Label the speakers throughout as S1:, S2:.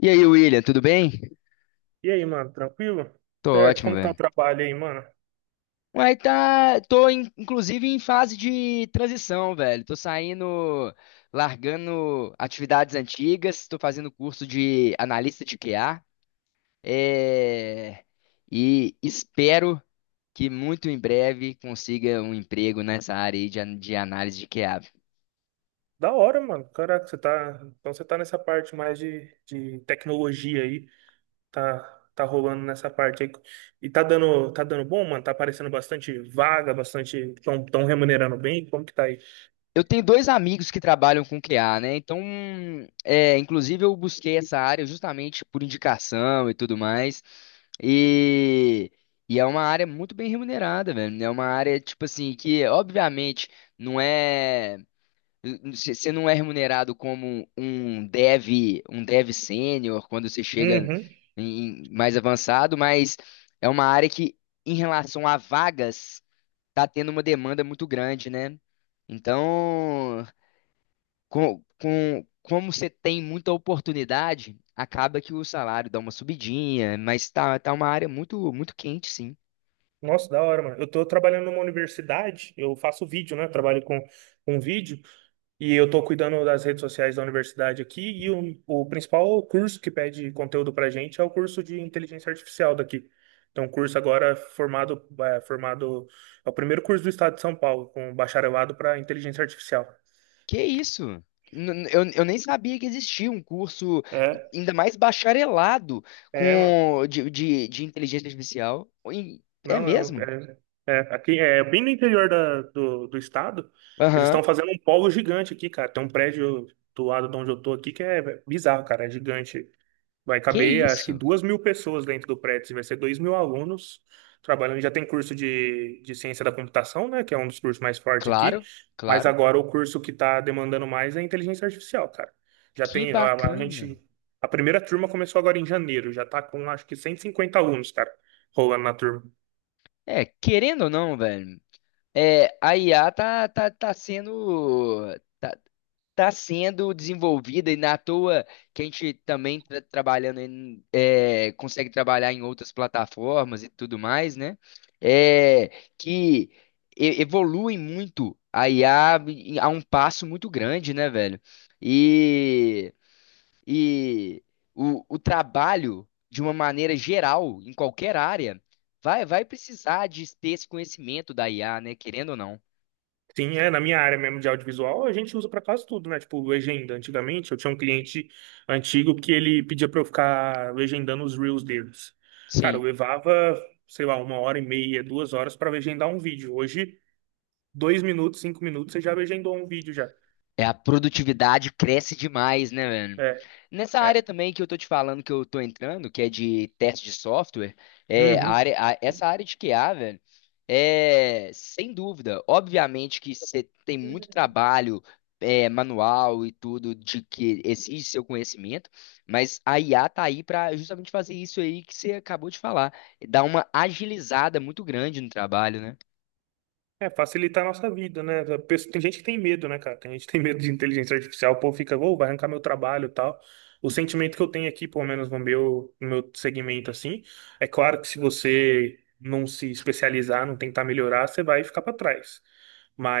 S1: E aí, William, tudo bem?
S2: E aí, mano, tranquilo?
S1: Tô
S2: Certo,
S1: ótimo,
S2: como que tá o
S1: velho.
S2: trabalho aí, mano?
S1: Ué, tá. Inclusive em fase de transição, velho. Tô saindo, largando atividades antigas, tô fazendo curso de analista de QA. é, E espero que muito em breve consiga um emprego nessa área aí de análise de QA.
S2: Da hora, mano. Caraca, você tá. Então você tá nessa parte mais de tecnologia aí. Tá, tá rolando nessa parte aí. E tá dando bom, mano? Tá aparecendo bastante vaga, bastante. Tão remunerando bem. Como que tá aí?
S1: Eu tenho dois amigos que trabalham com QA, né? Então, inclusive eu busquei essa área justamente por indicação e tudo mais. E, e é uma área muito bem remunerada, velho. É uma área, tipo assim, que obviamente não é. Você não é remunerado como um dev sênior quando você chega
S2: Uhum.
S1: mais avançado, mas é uma área que, em relação a vagas, tá tendo uma demanda muito grande, né? Então como você tem muita oportunidade, acaba que o salário dá uma subidinha, mas tá, tá uma área muito, muito quente, sim.
S2: Nossa, da hora, mano. Eu tô trabalhando numa universidade, eu faço vídeo, né? Trabalho com vídeo. E eu estou cuidando das redes sociais da universidade aqui, e o principal curso que pede conteúdo para a gente é o curso de inteligência artificial daqui. Então, um curso agora é formado, é o primeiro curso do estado de São Paulo, com bacharelado para inteligência artificial.
S1: Que isso? Eu nem sabia que existia um curso,
S2: É,
S1: ainda mais bacharelado,
S2: é, mano.
S1: de inteligência artificial. Oi, é
S2: Não, é,
S1: mesmo?
S2: aqui, é bem no interior do estado, eles
S1: Aham.
S2: estão fazendo um polo gigante aqui, cara. Tem um prédio do lado de onde eu tô aqui que é bizarro, cara, é gigante. Vai
S1: Que
S2: caber, acho que
S1: isso?
S2: 2 mil pessoas dentro do prédio, assim, vai ser 2 mil alunos trabalhando. Já tem curso de ciência da computação, né, que é um dos cursos mais fortes aqui,
S1: Claro,
S2: mas
S1: claro.
S2: agora o curso que está demandando mais é inteligência artificial, cara. Já
S1: Que
S2: tem,
S1: bacana.
S2: a primeira turma começou agora em janeiro, já está com acho que 150 alunos, cara, rolando na turma.
S1: É, querendo ou não, velho. É, a IA tá tá sendo desenvolvida e na toa que a gente também tá trabalhando em, é, consegue trabalhar em outras plataformas e tudo mais, né? É, que Evolui muito a IA a um passo muito grande, né, velho? E e o, o trabalho, de uma maneira geral, em qualquer área, vai, vai precisar de ter esse conhecimento da IA, né? Querendo ou não.
S2: Sim, é, na minha área mesmo de audiovisual, a gente usa pra quase tudo, né? Tipo, legenda. Antigamente, eu tinha um cliente antigo que ele pedia pra eu ficar legendando os reels deles. Cara, eu
S1: Sim.
S2: levava, sei lá, uma hora e meia, 2 horas pra legendar um vídeo. Hoje, 2 minutos, 5 minutos, você já legendou um vídeo já.
S1: É, a produtividade cresce demais, né, velho?
S2: É,
S1: Nessa área
S2: é.
S1: também que eu tô te falando que eu tô entrando, que é de teste de software, é a
S2: Uhum.
S1: área, essa área de QA, velho, é sem dúvida. Obviamente que você tem muito trabalho manual e tudo de que exige seu conhecimento, mas a IA tá aí para justamente fazer isso aí que você acabou de falar, dar uma agilizada muito grande no trabalho, né?
S2: É, facilitar a nossa vida, né? Tem gente que tem medo, né, cara? Tem gente que tem medo de inteligência artificial, o povo fica, "Ô, vai arrancar meu trabalho e tal. O sentimento que eu tenho aqui, pelo menos no meu, no meu segmento, assim, é claro que se você não se especializar, não tentar melhorar, você vai ficar para trás.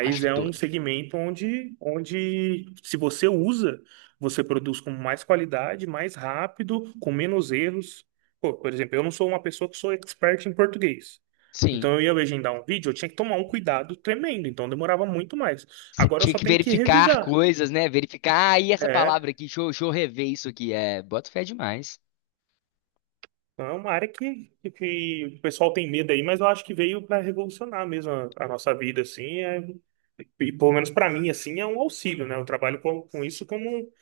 S1: Acho que
S2: é um
S1: todo.
S2: segmento onde, onde se você usa, você produz com mais qualidade, mais rápido, com menos erros. Pô, por exemplo, eu não sou uma pessoa que sou expert em português.
S1: Sim.
S2: Então eu ia legendar um vídeo, eu tinha que tomar um cuidado tremendo, então demorava muito mais.
S1: Você
S2: Agora eu
S1: tinha
S2: só
S1: que
S2: tenho que
S1: verificar
S2: revisar.
S1: coisas, né? Verificar, ah, e essa
S2: É,
S1: palavra aqui, deixa eu rever isso aqui. É, boto fé demais.
S2: então, é uma área que, que o pessoal tem medo aí, mas eu acho que veio para revolucionar mesmo a nossa vida, assim. E pelo menos para mim, assim, é um auxílio, né? Eu trabalho com isso como um,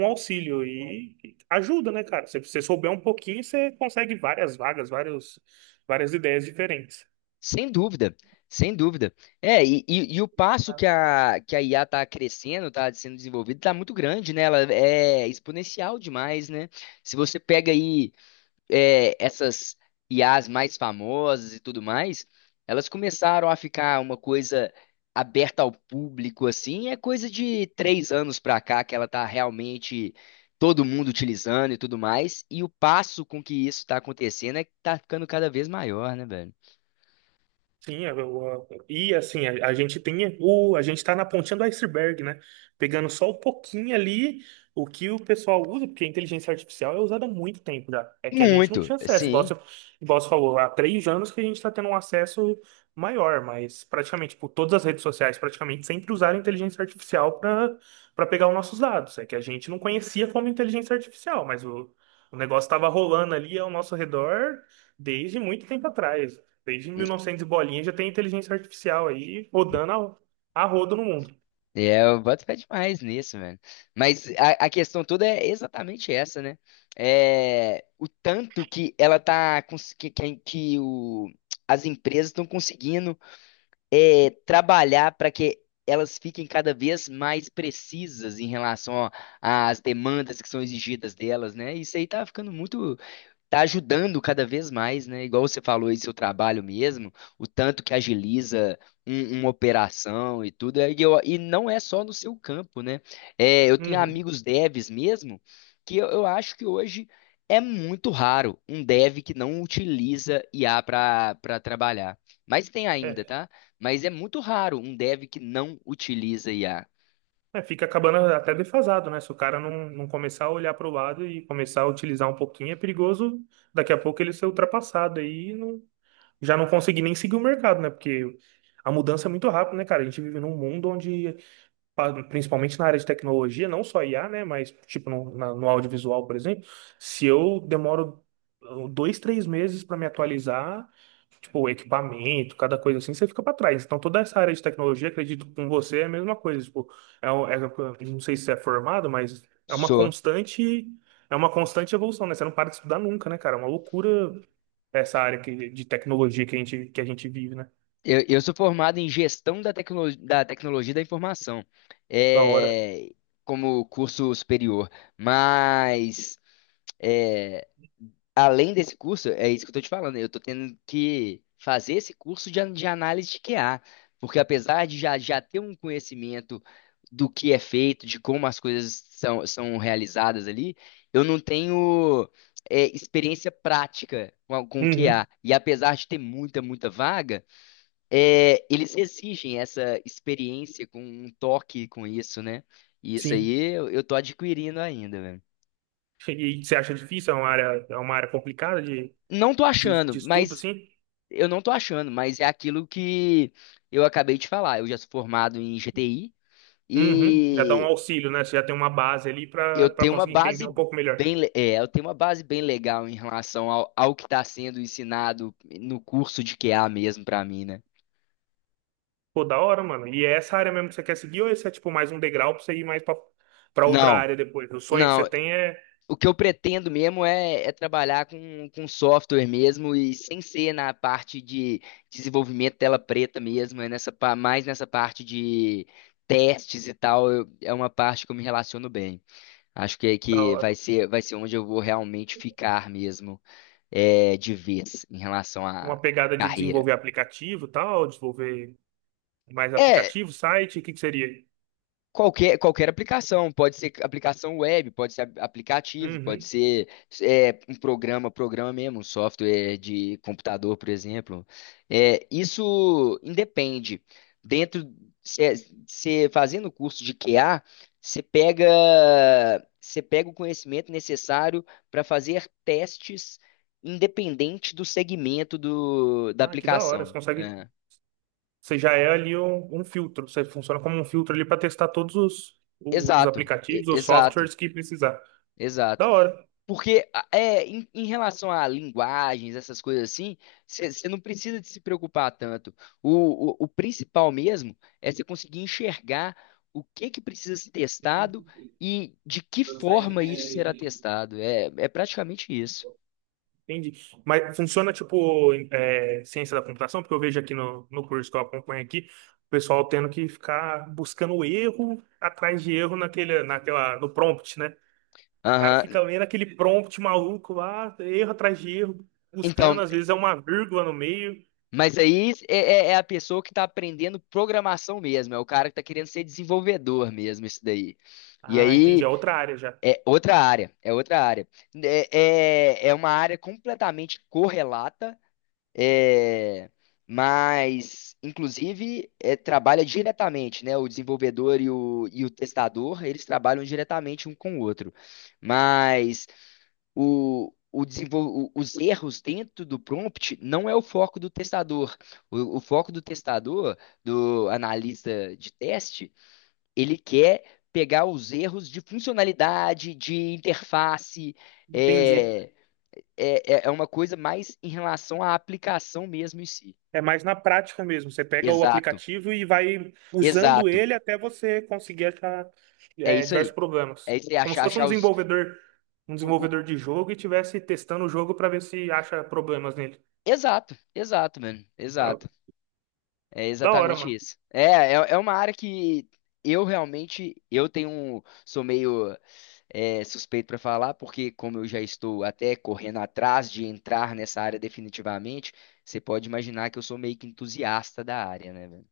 S2: um auxílio e ajuda, né, cara? Se você souber um pouquinho, você consegue várias vagas, vários, várias ideias diferentes.
S1: Sem dúvida, sem dúvida. E o passo que a IA está crescendo, está sendo desenvolvida, está muito grande, né? Ela é exponencial demais, né? Se você pega aí essas IAs mais famosas e tudo mais, elas começaram a ficar uma coisa aberta ao público, assim, é coisa de três anos pra cá que ela tá realmente todo mundo utilizando e tudo mais, e o passo com que isso tá acontecendo é que tá ficando cada vez maior, né, velho?
S2: Sim, e assim, a gente tá na pontinha do iceberg, né? Pegando só um pouquinho ali o que o pessoal usa, porque a inteligência artificial é usada há muito tempo já. É que a gente não
S1: Muito,
S2: tinha acesso, igual
S1: sim.
S2: você, igual você falou, há 3 anos que a gente está tendo um acesso maior, mas praticamente, tipo, todas as redes sociais praticamente sempre usaram inteligência artificial para pegar os nossos dados. É que a gente não conhecia como inteligência artificial, mas o negócio estava rolando ali ao nosso redor desde muito tempo atrás. Desde mil e novecentos e bolinha já tem inteligência artificial aí rodando a rodo no mundo.
S1: Eu boto fé demais nisso, mano. Mas a questão toda é exatamente essa, né? É, o tanto que ela as empresas estão conseguindo trabalhar para que elas fiquem cada vez mais precisas em relação ó, às demandas que são exigidas delas, né? Isso aí tá ficando muito, tá ajudando cada vez mais, né? Igual você falou aí, seu trabalho mesmo, o tanto que agiliza uma operação e tudo. E não é só no seu campo, né? É, eu tenho
S2: Uhum.
S1: amigos devs mesmo, que eu acho que hoje é muito raro um dev que não utiliza IA para trabalhar. Mas tem ainda,
S2: É.
S1: tá? Mas é muito raro um dev que não utiliza IA.
S2: É, fica acabando até defasado, né? Se o cara não começar a olhar para o lado e começar a utilizar um pouquinho, é perigoso daqui a pouco ele ser ultrapassado aí e não, já não conseguir nem seguir o mercado, né? Porque a mudança é muito rápida, né, cara? A gente vive num mundo onde, principalmente na área de tecnologia, não só IA, né? Mas, tipo, no audiovisual, por exemplo, se eu demoro dois, três meses para me atualizar. O equipamento, cada coisa assim, você fica para trás. Então, toda essa área de tecnologia, acredito que com você é a mesma coisa. Tipo, é, um- é- não sei se você é formado, mas é uma constante evolução, né? Você não para de estudar nunca, né, cara? É uma loucura essa área de tecnologia que a gente vive, né?
S1: Eu sou formado em da tecnologia da informação,
S2: Da hora.
S1: é, como curso superior. Mas, é, além desse curso, é isso que eu estou te falando, eu estou tendo que fazer esse curso de análise de QA, porque apesar já ter um conhecimento do que é feito, de como as coisas são realizadas ali, eu não tenho, experiência prática com
S2: Uhum,
S1: QA. E apesar de ter muita, muita vaga. É, eles exigem essa experiência com um toque com isso, né? E isso aí
S2: sim.
S1: eu tô adquirindo ainda, velho.
S2: E você acha difícil? É uma área complicada de,
S1: Não tô
S2: de,
S1: achando,
S2: de estudo,
S1: mas
S2: assim?
S1: eu não tô achando, mas é aquilo que eu acabei de falar. Eu já sou formado em GTI
S2: Uhum. Já dá um
S1: e
S2: auxílio, né? Você já tem uma base ali para
S1: eu
S2: para
S1: tenho uma
S2: conseguir
S1: base
S2: entender um pouco melhor.
S1: eu tenho uma base bem legal em relação ao, ao que está sendo ensinado no curso de QA mesmo pra mim, né?
S2: Pô, da hora, mano. E é essa área mesmo que você quer seguir ou esse é tipo mais um degrau pra você ir mais pra, pra outra
S1: Não.
S2: área depois? O sonho que você
S1: Não,
S2: tem é
S1: o que eu pretendo mesmo é trabalhar com software mesmo e sem ser na parte de desenvolvimento tela preta mesmo, é nessa, mais nessa parte de testes e tal, é uma parte que eu me relaciono bem. Acho que,
S2: da hora.
S1: vai ser onde eu vou realmente ficar mesmo, é, de vez em relação à
S2: Uma pegada de
S1: carreira.
S2: desenvolver aplicativo e tal, desenvolver mais
S1: É,
S2: aplicativo, site, o que que seria, aí?
S1: qualquer, qualquer aplicação, pode ser aplicação web, pode ser aplicativo, pode
S2: Uhum.
S1: ser um programa, programa mesmo, um software de computador, por exemplo. É, isso independe. Dentro, você fazendo o curso de QA, você pega, você pega o conhecimento necessário para fazer testes independente do segmento da
S2: Ah, que da hora.
S1: aplicação.
S2: Você consegue.
S1: É.
S2: Você já é ali um, um filtro. Você funciona como um filtro ali pra testar todos os
S1: Exato,
S2: aplicativos, os
S1: exato.
S2: softwares que precisar.
S1: Exato.
S2: Da hora.
S1: Porque é, em relação a linguagens, essas coisas assim, você não precisa de se preocupar tanto. O principal mesmo é você conseguir enxergar o que que precisa ser testado e de que forma isso será testado. É, é praticamente isso.
S2: Entendi. Mas funciona tipo é, ciência da computação, porque eu vejo aqui no curso que eu acompanho aqui, o pessoal tendo que ficar buscando erro atrás de erro naquele, naquela, no prompt, né? O cara
S1: Aham.
S2: fica lendo aquele prompt maluco lá, erro atrás de erro,
S1: Então,
S2: buscando, às vezes é uma vírgula no meio.
S1: mas aí é a pessoa que está aprendendo programação mesmo, é o cara que está querendo ser desenvolvedor mesmo, isso daí. E
S2: Ah, entendi,
S1: aí
S2: é outra área já.
S1: é outra área, é outra área. É uma área completamente correlata, é, mas, inclusive, é, trabalha diretamente, né? O desenvolvedor e o testador, eles trabalham diretamente um com o outro. Mas os erros dentro do prompt não é o foco do testador. O foco do testador, do analista de teste, ele quer pegar os erros de funcionalidade, de interface,
S2: Entendi.
S1: é, é uma coisa mais em relação à aplicação mesmo em si.
S2: É mais na prática mesmo. Você pega o
S1: Exato,
S2: aplicativo e vai usando
S1: exato.
S2: ele até você conseguir achar
S1: É
S2: é,
S1: isso
S2: diversos
S1: aí.
S2: problemas.
S1: É isso aí,
S2: Como se
S1: achar,
S2: fosse
S1: achar os.
S2: um
S1: o- o-
S2: desenvolvedor de jogo e estivesse testando o jogo para ver se acha problemas nele.
S1: Exato, exato, mano.
S2: Ah,
S1: Exato. É
S2: da hora,
S1: exatamente
S2: mano.
S1: isso. É, é uma área que eu realmente, eu tenho, sou meio suspeito para falar, porque como eu já estou até correndo atrás de entrar nessa área definitivamente, você pode imaginar que eu sou meio que entusiasta da área, né, velho?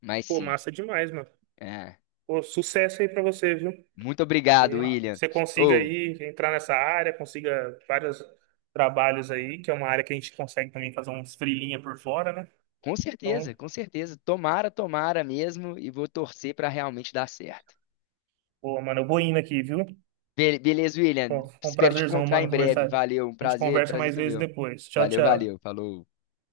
S1: Mas
S2: Pô,
S1: sim.
S2: massa demais, mano.
S1: É.
S2: Pô, sucesso aí para você, viu?
S1: Muito obrigado,
S2: Que
S1: William.
S2: você consiga
S1: Ou,
S2: aí entrar nessa área, consiga vários trabalhos aí, que é uma área que a gente consegue também fazer uns freelinha por fora, né?
S1: com certeza,
S2: Então,
S1: com certeza. Tomara, tomara mesmo e vou torcer para realmente dar certo.
S2: pô, mano, eu vou indo aqui, viu?
S1: Beleza, William.
S2: Pô, foi um
S1: Espero te
S2: prazerzão,
S1: encontrar em
S2: mano,
S1: breve.
S2: conversar.
S1: Valeu, um
S2: A gente
S1: prazer,
S2: conversa
S1: prazer
S2: mais
S1: todo
S2: vezes
S1: meu.
S2: depois. Tchau,
S1: Valeu,
S2: tchau.
S1: valeu. Falou.